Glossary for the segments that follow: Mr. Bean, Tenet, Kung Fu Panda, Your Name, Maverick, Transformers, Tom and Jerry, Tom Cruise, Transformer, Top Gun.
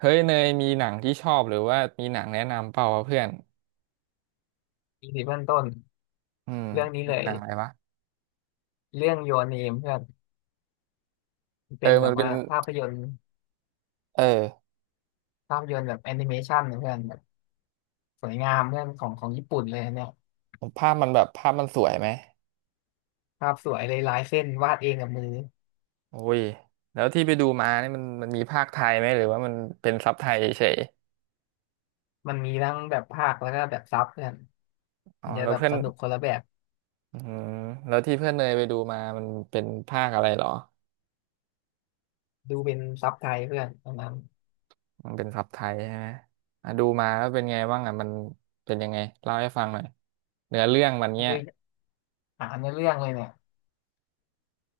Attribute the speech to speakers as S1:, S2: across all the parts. S1: เฮ้ยเนยมีหนังที่ชอบหรือว่ามีหนังแนะนำเปล่าวะเพื่อน
S2: อีพีเบื้องต้น
S1: อืม
S2: เรื่องนี้
S1: มี
S2: เล
S1: ห
S2: ย
S1: นังอะไรวะ
S2: เรื่อง Your Name เพื่อน
S1: เอ
S2: เป็
S1: อ
S2: นแบ
S1: มัน
S2: บ
S1: เป็น
S2: ว่าภาพยนตร์
S1: เออ
S2: ภาพยนตร์แบบแอนิเมชันเพื่อนแบบสวยงามเพื่อนของของญี่ปุ่นเลยอันเนี่ย
S1: ภาพมันแบบภาพมันสวยไหม
S2: ภาพสวยเลยลายเส้นวาดเองกับมือ
S1: โอ้ยแล้วที่ไปดูมาเนี่ยมันมีภาคไทยไหมหรือว่ามันเป็นซับไทยเฉย
S2: มันมีทั้งแบบภาคแล้วก็แบบซับเพื่อน
S1: ๆอ๋อ
S2: อาจจะ
S1: แล้ว
S2: แบบ
S1: เพื่อน
S2: สนุกคนละแบบ
S1: อืมแล้วที่เพื่อนเนยไปดูมามันเป็นภาคอะไรเหรอ
S2: ดูเป็นซับไทยเพื่อนตอนนั้น
S1: มันเป็นซับไทยใช่ไหมอ่ะดูมาแล้วเป็นไงบ้างอ่ะมันเป็นยังไงเล่าให้ฟังหน่อยเนื้อเรื่องมันเนี้ย
S2: คือหาในอเรื่องเลยเนี่ย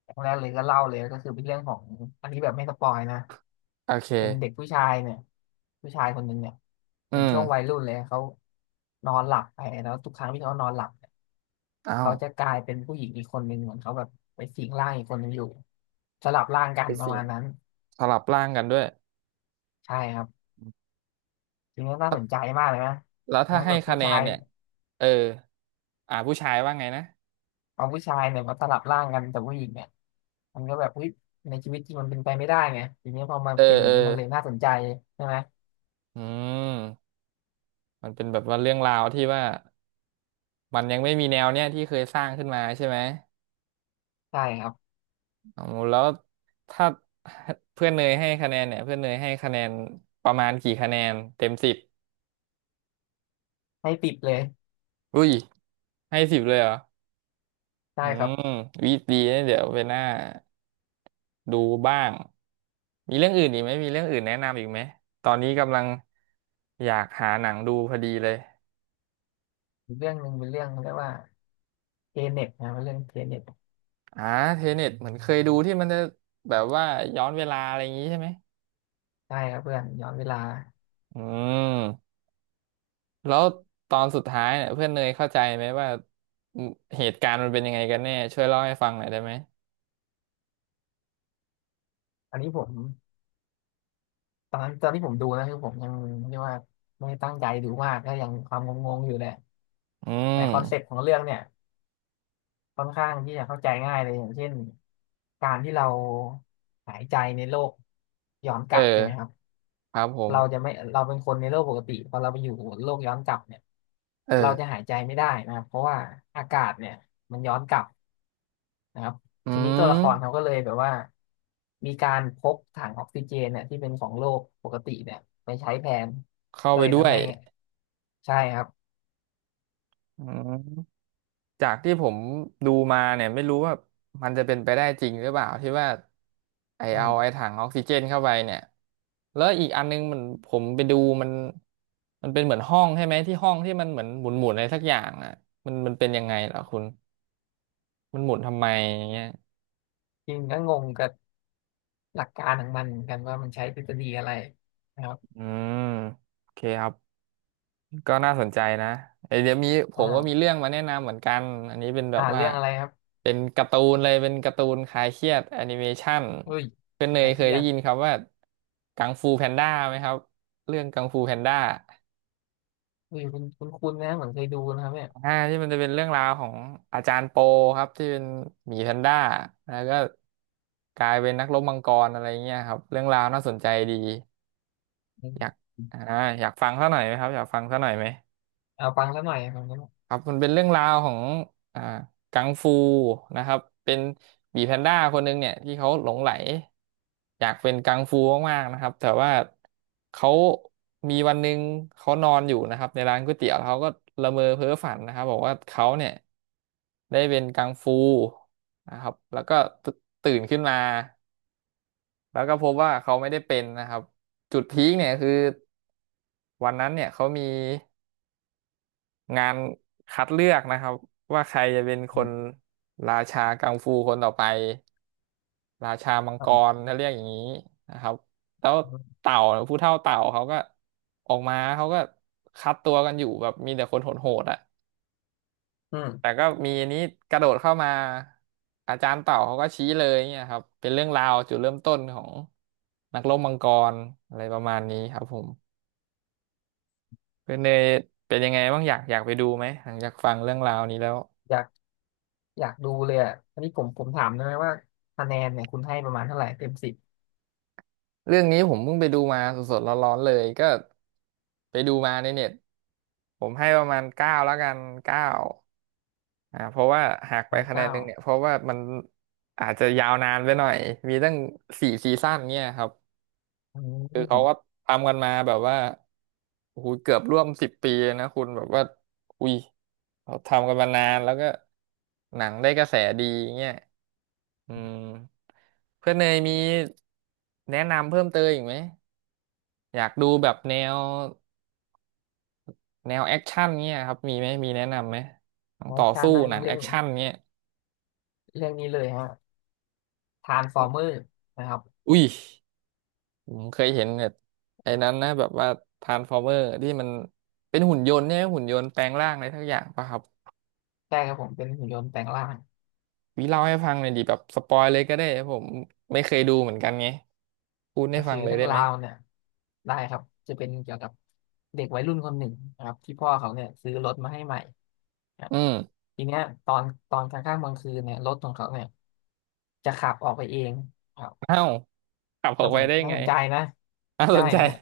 S2: อย่างแรกเลยก็เล่าเลยก็คือเป็นเรื่องของอันนี้แบบไม่สปอยนะ
S1: โอเค
S2: เป็นเด็กผู้ชายเนี่ยผู้ชายคนหนึ่งเนี่ย
S1: อื
S2: เป็นช่
S1: ม
S2: วงวัยรุ่นเลยเขานอนหลับไปแล้วทุกครั้งที่เขานอนหลับเนี่ย
S1: อ้าว
S2: เขาจะกลายเป็นผู้หญิงอีกคนหนึ่งเหมือนเขาแบบไปสิงร่างอีกคนหนึ่งอยู่สลับร่างกั
S1: ไป
S2: นประ
S1: สิ
S2: มาณนั้น
S1: สลับร่างกันด้วย
S2: ใช่ครับทีนี้น่าสนใจมากเลยนะ
S1: แล้วถ้า
S2: แม้
S1: ให้
S2: แบบ
S1: คะ
S2: ผู้
S1: แน
S2: ชา
S1: น
S2: ย
S1: เนี่ยเอออ่าผู้ชายว่าไงนะ
S2: เอาผู้ชายเนี่ยมาสลับร่างกันแต่ผู้หญิงเนี่ยมันก็แบบอุ๊ยในชีวิตจริงมันเป็นไปไม่ได้ไงทีนี้พอมา
S1: เอ
S2: เป็น
S1: อ
S2: อย่า
S1: เอ
S2: ง
S1: อ
S2: นี้มันเลยน่าสนใจใช่ไหม
S1: อืมมันเป็นแบบว่าเรื่องราวที่ว่ามันยังไม่มีแนวเนี้ยที่เคยสร้างขึ้นมาใช่ไหม
S2: ใช่ครับ
S1: อ๋อแล้วถ้าเพื่อนเนยให้คะแนนเนี่ยเพื่อนเนยให้คะแนนประมาณกี่คะแนนเต็มสิบ
S2: ให้ติดเลย
S1: อุ้ยให้สิบเลยเหรอ
S2: ได้
S1: อื
S2: ครับ
S1: มวิดีนะเดี๋ยวไปหน้าดูบ้างมีเรื่องอื่นอีกไหมมีเรื่องอื่นแนะนำอีกไหมตอนนี้กำลังอยากหาหนังดูพอดีเลย
S2: อีกเรื่องหนึ่งเป็นเรื่องเรียกว่าเทเน็ตนะเป็นเรื่องเทเน็ต
S1: อ่าเทเน็ตเหมือนเคยดูที่มันจะแบบว่าย้อนเวลาอะไรอย่างนี้ใช่ไหม
S2: ได้ครับเพื่อนย้อนเวลา
S1: อืมแล้วตอนสุดท้ายเนี่ยเพื่อนเนยเข้าใจไหมว่าอืมเหตุการณ์มันเป็นยังไงกันแน่ช่วยเล่าให้ฟังหน่อยได้ไหม
S2: อันนี้ผมตอนนั้นตอนที่ผมดูนะคือผมยังเรียกว่าไม่ได้ตั้งใจดูมากก็ยังความงงๆอยู่แหละ
S1: อื
S2: แต่
S1: ม
S2: คอนเซ็ปต์ของเรื่องเนี่ยค่อนข้างที่จะเข้าใจง่ายเลยอย่างเช่นการที่เราหายใจในโลกย้อนก
S1: เอ
S2: ลับใช่
S1: อ
S2: ไหมครับ
S1: ครับผม
S2: เราจะไม่เราเป็นคนในโลกปกติพอเราไปอยู่โลกย้อนกลับเนี่ย
S1: เออ
S2: เราจะหายใจไม่ได้นะครับเพราะว่าอากาศเนี่ยมันย้อนกลับนะครับ
S1: อื
S2: ทีนี้ตัวละครเขา
S1: ม
S2: ก็เลยแบบว่ามีการพกถังออกซิเจนเนี่ยที่เป็นของโลกปกติเนี่ยไปใช้แทน
S1: เข้า
S2: ก็
S1: ไป
S2: เลย
S1: ด้ว
S2: ทำ
S1: ย
S2: ให้ใช่ครับ
S1: อืม จากที่ผมดูมาเนี่ยไม่รู้ว่ามันจะเป็นไปได้จริงหรือเปล่าที่ว่าไอ
S2: อื
S1: เอาไอ
S2: ม
S1: ถังออกซิเจนเข้าไปเนี่ยแล้วอีกอันนึงมันผมไปดูมันเป็นเหมือนห้องใช่ไหมที่ห้องที่มันเหมือนหมุนหมุนอะไรสักอย่างอ่ะมันเป็นยังไงเหรอคุณมันหมุนทำไมอย่างเงี้ย
S2: จริงก็งงกับหลักการของมันเหมือนกันว่ามันใช้ทฤษฎีอะไรนะครับ
S1: อืมโอเคครับ ก็น่าสนใจนะเอ้ยเดี๋ยวมีผมก็มี
S2: อ่า
S1: เรื่องมาแนะนำเหมือนกัน อันนี้เป็นแบบว่า
S2: เรื่องอะไรครับ
S1: เป็นการ์ตูนเลยเป็นการ์ตูนคลายเครียดแอนิเมชัน
S2: เฮ้ย
S1: คุณเน
S2: ใคร
S1: ยเค
S2: เค
S1: ย
S2: รีย
S1: ได้
S2: ด
S1: ยินคำว่ากังฟูแพนด้าไหมครับเรื่องกังฟูแพนด้า
S2: เฮ้ยคุณนะเหมือนเคยดูนะครับเนี่ย
S1: อ่าที่มันจะเป็นเรื่องราวของอาจารย์โปครับที่เป็นหมีแพนด้าแล้วก็กลายเป็นนักรบมังกรอะไรเงี้ยครับเรื่องราวน่าสนใจดี
S2: อื
S1: อยากอ่า
S2: ม
S1: อยากฟังซะหน่อยไหมครับอยากฟังซะหน่อยไหม
S2: เอาฟังซะหน่อยฟังซะหน่อย
S1: ครับมันเป็นเรื่องราวของอ่ากังฟูนะครับเป็นหมีแพนด้าคนหนึ่งเนี่ยที่เขาหลงไหลอยากเป็นกังฟูมากๆนะครับแต่ว่าเขามีวันหนึ่งเขานอนอยู่นะครับในร้านก๋วยเตี๋ยวแล้วเขาก็ละเมอเพ้อฝันนะครับบอกว่าเขาเนี่ยได้เป็นกังฟูนะครับแล้วก็ตตื่นขึ้นมาแล้วก็พบว่าเขาไม่ได้เป็นนะครับจุดพีคเนี่ยคือวันนั้นเนี่ยเขามี งานคัดเลือกนะครับว่าใครจะเป็นค
S2: อื
S1: น
S2: ม
S1: ราชากังฟูคนต่อไปราชามัง
S2: ฟั
S1: ก
S2: ง
S1: รถ้าเรียกอย่างนี้นะครับแล้วเต่าผู้เฒ่าเต่าเขาก็ออกมาเขาก็คัดตัวกันอยู่แบบมีแต่คนโหดๆอ่ะ
S2: อื
S1: แต่
S2: ม
S1: ก็มีอันนี้กระโดดเข้ามาอาจารย์เต่าเขาก็ชี้เลยเนี่ยครับเป็นเรื่องราวจุดเริ่มต้นของนักรบมังกรอะไรประมาณนี้ครับผมเป็นเนยเป็นยังไงบ้างอยากอยากไปดูไหมหลังจากฟังเรื่องราวนี้แล้ว
S2: อยากอยากดูเลยอ่ะอันนี้ผมถามได้ไหมว่าคะแนนเนี่ยคุณให้ประมาณเท่าไหร่เต็มสิบ
S1: เรื่องนี้ผมเพิ่งไปดูมาสดๆร้อนๆเลยก็ไปดูมาในเน็ตผมให้ประมาณเก้าแล้วกันเก้าอ่าเพราะว่าหัก
S2: ประ
S1: ไป
S2: มาณ
S1: คะแนน
S2: เก้า
S1: หนึ่งเนี่ยเพราะว่ามันอาจจะยาวนานไปหน่อยมีตั้งสี่ซีซั่นเนี่ยครับ
S2: อื
S1: คือเขาก็
S2: ม
S1: ทำกันมาแบบว่าโอ้โหเกือบร่วมสิบปีเลยนะคุณแบบว่าอุ้ยเขาทำกันมานานแล้วก็หนังได้กระแสดีเงี้ยอืมเพื่อนเนยมีแนะนำเพิ่มเติมอีกไหม อยากดูแบบแนวแนวแอคชั่นเงี้ยครับมีไหมมีแนะนำไหมหนัง
S2: ใช้
S1: ต่อ
S2: ชา
S1: สู้
S2: ตินั่น
S1: หนัง
S2: เรื่
S1: แอ
S2: อ
S1: ค
S2: ง
S1: ชั่นเงี้ย
S2: เรื่องนี้เลยฮะทรานส์ฟอร์เมอร์นะครับ
S1: อุ้ยผมเคยเห็นแบบไอ้นั้นนะแบบว่าทรานส์ฟอร์เมอร์ที่มันเป็นหุ่นยนต์เนี่ยหุ่นยนต์แปลงร่างอะไรทักอย่างป่ะครับ
S2: ใช่ครับผมเป็นหุ่นยนต์แปลงร่าง
S1: วิเล่าให้ฟังหน่อยดิแบบสปอยเลยก็ได้ผมไม่เคยดูเหมือนกันไงพูดให้
S2: ก็
S1: ฟั
S2: คือ
S1: งเลย
S2: เรื่อง
S1: ได้ไห
S2: รา
S1: ม
S2: วเนี่ยได้ครับจะเป็นเกี่ยวกับเด็กวัยรุ่นคนหนึ่งนะครับที่พ่อเขาเนี่ยซื้อรถมาให้ใหม่ครับ
S1: อืม
S2: ทีเนี้ยตอนตอนกลางค่ำกลางคืนเนี่ยรถของเขาเนี่ยจะขับออกไปเองครับ
S1: เอ้าขับออ
S2: น่า
S1: กไป
S2: สน
S1: ได้
S2: น่า
S1: ไง
S2: สนใจนะ
S1: น่าส
S2: ใช่
S1: นใจ
S2: ฮะ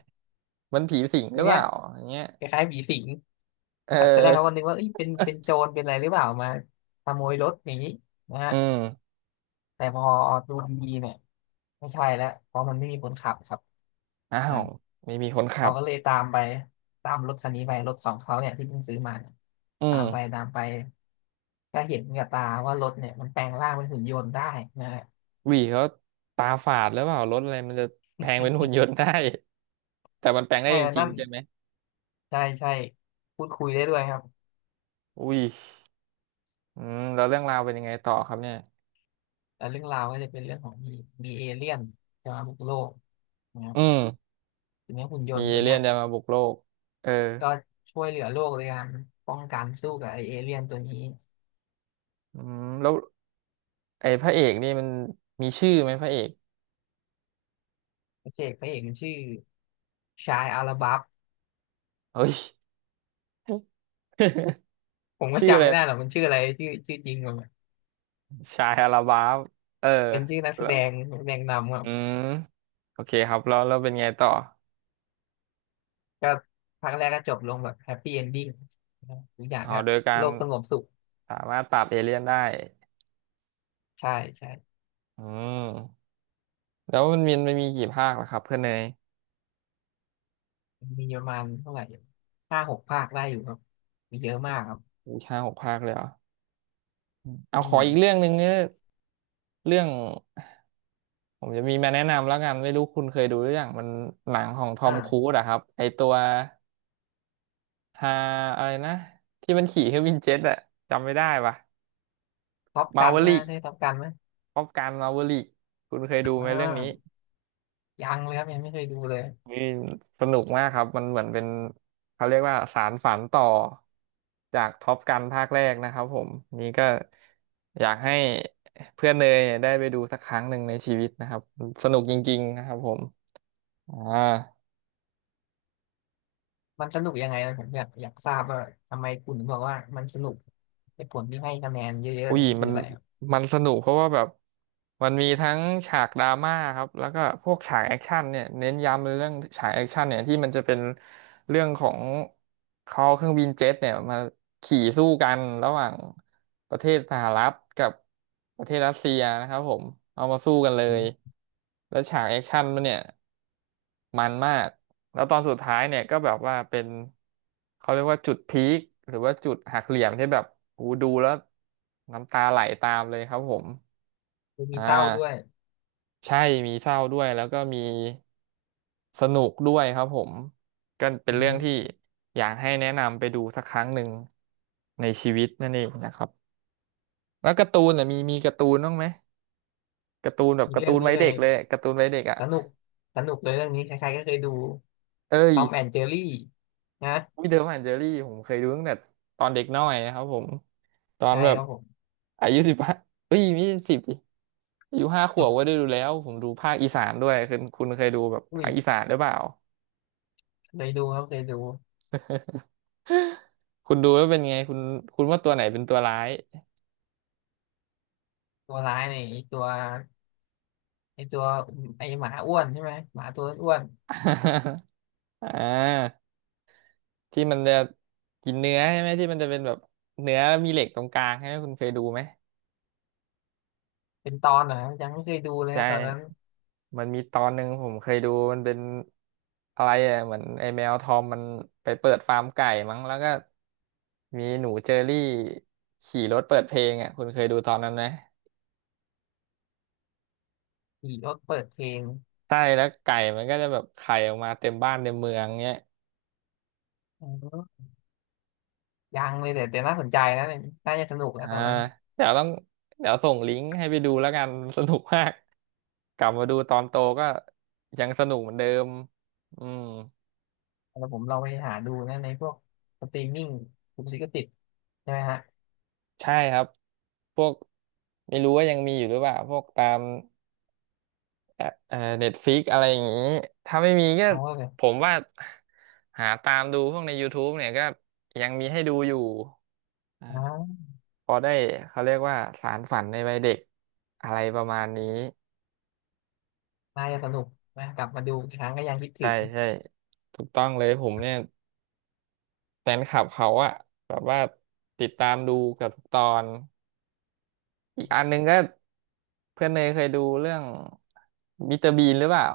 S1: มันผีสิงห
S2: ที
S1: รือเป
S2: เนี้ย
S1: ล่าอย่างเงี้ย
S2: คล้ายๆผีสิง
S1: เออ
S2: ครับตอนแรกเขาก็นึกว่าเอ้ยเป็นเป็นโจรเป็นอะไรหรือเปล่ามาขโมยรถอย่างนี้นะฮะ
S1: อืม
S2: แต่พอดูดีๆเนี่ยไม่ใช่แล้วเพราะมันไม่มีคนขับครับ
S1: อ้า
S2: อ่า
S1: วไม่มีคนขั
S2: เขา
S1: บ
S2: ก็เลยตามไปตามรถคันนี้ไปรถของเขาเนี่ยที่เพิ่งซื้อมาเนี่ย
S1: อื
S2: ตาม
S1: ม
S2: ไปตามไปก็เห็นกับตาว่ารถเนี่ยมันแปลงร่างเป็นหุ่นยนต์ได้นะฮะ
S1: วีเขาตาฝาดหรือเปล่ารถอะไรมันจะแปลงเป็นหุ่นยนต์ได้ แต่มันแปลงได้
S2: ใช่
S1: จ
S2: แล้ว
S1: ริง
S2: นั่น
S1: ๆใช่ไหม
S2: ใช่ใช่พูดคุยได้ด้วยครับ
S1: อุ้ยอืมแล้วเรื่องราวเป็นยังไงต่อครับเนี่ย
S2: แล้วเรื่องราวก็จะเป็นเรื่องของมีมีเอเลี่ยนจะมาบุกโลกนะครับ
S1: อืม
S2: ทีนี้หุ่นย
S1: มี
S2: นต์
S1: เอ
S2: ตัว
S1: เลี่
S2: เนี้
S1: ย
S2: ย
S1: นจะมาบุกโลกเออ
S2: ก็ช่วยเหลือโลกในการป้องกันสู้กับไอเอเลี่ยนตัวนี้
S1: อืมแล้วไอ้พระเอกนี่มันมีชื่อไหมพระเอก
S2: พระเอกมันชื่อชายอาราบัฟ
S1: เฮ้ย
S2: ผม ก็
S1: ชื่ออะ
S2: จำ
S1: ไร
S2: ไม่ได้หรอกมันชื่ออะไรชื่อชื่อจริงมัน
S1: ชายอาราบาฟเออ
S2: เป็นชื่อนักแส
S1: แล้
S2: ด
S1: ว
S2: งนักแสดงนำครั
S1: อื
S2: บ
S1: มโอเคครับแล้วเป็นไงต่อ
S2: ก็ภาัแรกก็จบลงแบบแฮปปี้เอนดิ้งทุกอย่าง
S1: อ๋อ
S2: ก็
S1: โดยกา
S2: โล
S1: ร
S2: กสงบสุข
S1: สามารถปราบเอเลี่ยนได้
S2: ใช่ใช่
S1: อืมแล้วมันมีกี่ภาคล่ะครับเพื่อนเนย
S2: มีประมาณเท่าไหร่ห้าหกภาคได้อยู่ครับมีเยอะมากครับ
S1: อู5-6 ภาคเลยเหรอเอา
S2: อื
S1: ขออีกเรื่อ
S2: ม
S1: งหนึ่งเนี่ยเรื่องผมจะมีมาแนะนำแล้วกัน ไม่รู้คุณเคยดูหรือยังมันหนังของทอมครู
S2: อ่า
S1: ซอะครับ ไอตัวฮาอะไรนะที่มันขี่เครื่องบินเจ็ตอะจำไม่ได้ปะ
S2: ท็อป
S1: มา
S2: กัน
S1: เวอ
S2: ไหม
S1: ริก
S2: ใช่ท็อปกันไหม
S1: ป๊อปการมาเวอริกคุณเคยดู
S2: อ่
S1: ไหมเรื่องนี้
S2: ายังเลยครับยังไม่เคยดูเลย
S1: นี่สนุกมากครับ มันเหมือนเป็นเขาเรียกว่าสารฝันต่อจากท็อปกันภาคแรกนะครับผมนี่ก็อยากให้เพื่อนเนยยได้ไปดูสักครั้งหนึ่งในชีวิตนะครับสนุกจริงๆนะครับผมอ่า
S2: มันสนุกยังไงนะผมอยากทราบว่าทำไมคุณถึงบอกว่ามันสนุกเหตุผลที่ให้คะแนนเยอะๆ
S1: อุ้
S2: เนี่
S1: ย
S2: ยมันคื
S1: มั
S2: อ
S1: น
S2: อะไรครับ
S1: มันสนุกเพราะว่าแบบมันมีทั้งฉากดราม่าครับแล้วก็พวกฉากแอคชั่นเนี่ยเน้นย้ำเลยเรื่องฉากแอคชั่นเนี่ยที่มันจะเป็นเรื่องของเขาเอาเครื่องบินเจ็ตเนี่ยมาขี่สู้กันระหว่างประเทศสหรัฐกับประเทศรัสเซียนะครับผมเอามาสู้กันเล
S2: อื
S1: ย
S2: ม
S1: แล้วฉากแอคชั่นมันเนี่ย มันมากแล้วตอนสุดท้ายเนี่ยก็แบบว่าเป็นเขาเรียกว่าจุดพีคหรือว่าจุดหักเหลี่ยมที่แบบโอ้โหดูแล้วน้ำตาไหลตามเลยครับผม
S2: มี
S1: อ่
S2: เศร้าด้วย
S1: าใช่มีเศร้าด้วยแล้วก็มีสนุกด้วยครับผมก็เป็น
S2: อื
S1: เรื่อง
S2: ม
S1: ที่อยากให้แนะนำไปดูสักครั้งหนึ่งในชีวิตนั่นเองนะครับแล้วการ์ตูนน่ะมีการ์ตูนบ้างไหมการ์ตูนแบบ
S2: มี
S1: การ์
S2: เรื่
S1: ตู
S2: อง
S1: น
S2: นี้
S1: วัย
S2: เล
S1: เด็
S2: ย
S1: กเลยการ์ตูนวัยเด็กอ่ะ
S2: สนุกสนุกเลยเรื่องนี้ใครๆก็เคยดู
S1: เอ้
S2: ท
S1: ย
S2: อมแอนเจอรี่นะ
S1: วิ้ยเดอร์แอนเจอรี่ผมเคยดูตั้งแต่ตอนเด็กน้อยนะครับผมตอน
S2: ใช่
S1: แบ
S2: ค
S1: บ
S2: รับผม
S1: อายุ15เอ้ยไม่ใช่สิบดิอายุ5 ขวบก็ได้ ดูแล้วผมดูภาคอีสานด้วยคุณเคยดูแบบ
S2: อุ้
S1: ภา
S2: ย
S1: คอีสานหรือเปล่า
S2: เคยดูครับเคยดู
S1: คุณดูแล้วเป็นไงคุณคุณว่าตัวไหนเป็นตัวร้าย
S2: ตัวร้ายเนี่ยไอ้ตัวไอตัวไอหมาอ้วนใช่ไหมหมาตัวอ้วน
S1: อ่าที่มันจะกินเนื้อใช่ไหมที่มันจะเป็นแบบเนื้อมีเหล็กตรงกลางใช่ไหมคุณเคยดูไหม
S2: ๆเป็นตอนเหรอครับยังไม่เคยดูเลย
S1: ใช
S2: นะตอนนั้น
S1: ่มันมีตอนหนึ่งผมเคยดูมันเป็นอะไรอ่ะเหมือนไอ้แมวทอมมันไปเปิดฟาร์มไก่มั้งแล้วก็มีหนูเจอรี่ขี่รถเปิดเพลงอ่ะคุณเคยดูตอนนั้นไหม
S2: ขี่รถเปิดเพลง
S1: ใช่แล้วไก่มันก็จะแบบไข่ออกมาเต็มบ้านเต็มเมืองเงี้ย
S2: อ๋อยังเลยแต่แต่น่าสนใจนะน่าจะสนุก
S1: อ่า
S2: นะตอนนั้น
S1: เดี๋ยวต้องเดี๋ยวส่งลิงก์ให้ไปดูแล้วกันสนุกมากกลับมาดูตอนโตก็ยังสนุกเหมือนเดิมอืม
S2: แล้วผมเราไปหาดูนะในพวกสตรีมมิ่งคุณลิขสิทธิ์ใช่ไหมฮะ
S1: ใช่ครับพวกไม่รู้ว่ายังมีอยู่หรือเปล่าพวกตาม แอปเน็ตฟิกอะไรอย่างนี้ ถ้าไม่มีก็
S2: เขาก็แบบ
S1: ผมว่าหาตามดูพวกใน YouTube เนี่ยก็ยังมีให้ดูอยู่อ่า
S2: อ้าว
S1: พอได้เขาเรียกว่าสารฝันในวัยเด็กอะไรประมาณนี้
S2: น่าจะสนุกนะกลับมาดูอีกครั้งก็ยังคิดถึ
S1: ใช่
S2: ง
S1: ใช่ถูกต้องเลยผมเนี่ยแฟนคลับเขาอะแบบว่าติดตามดูเกับทุกตอนอีกอันหนึงก็เพื่อนเนยเคยดูเรื่องมิสเตอร์บีนหรือเปล่า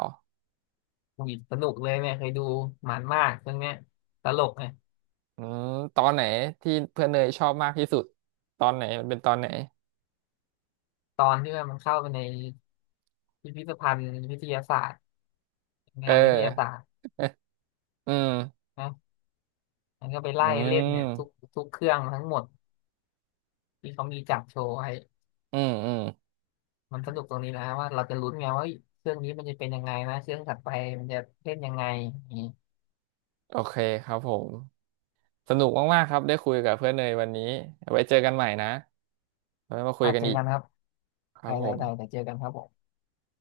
S2: อุ้ยสนุกเลยเนี่ยเคยดูมันมากเรื่องเนี้ยตลกไง
S1: อืมตอนไหนที่เพื่อนเนยชอบมากที่สุดตอนไหนมันเป็นตอนไหน
S2: ตอนที่ว่ามันเข้าไปในพิพิธภัณฑ์วิทยาศาสตร์
S1: เออ
S2: งานวิทยาศาสตร์
S1: อืม
S2: นะมันก็ไป
S1: อื
S2: ไล่เล่นเนี่ยทุก
S1: ม
S2: ทุกเครื่องทั้งหมดที่เขามีจัดโชว์ไว้
S1: อืมอืม
S2: มันสนุกตรงนี้นะว่าเราจะลุ้นไงว่าเฮ้ยเครื่องนี้มันจะเป็นยังไงนะเครื่องถัดไปมันจะเล่นยังไงอย่างนี้
S1: โอเคครับผม สนุกมากๆครับ ได้คุยกับเพื่อนเนยวันนี้ไว้เจอกันใหม่นะไว้มาคุย
S2: อาจ
S1: กัน
S2: เจอ
S1: อีก
S2: กันครับ
S1: ค
S2: ไป
S1: รับ
S2: ๆๆ
S1: ผ
S2: เดี
S1: ม
S2: ๋ยวเจอกันครับผม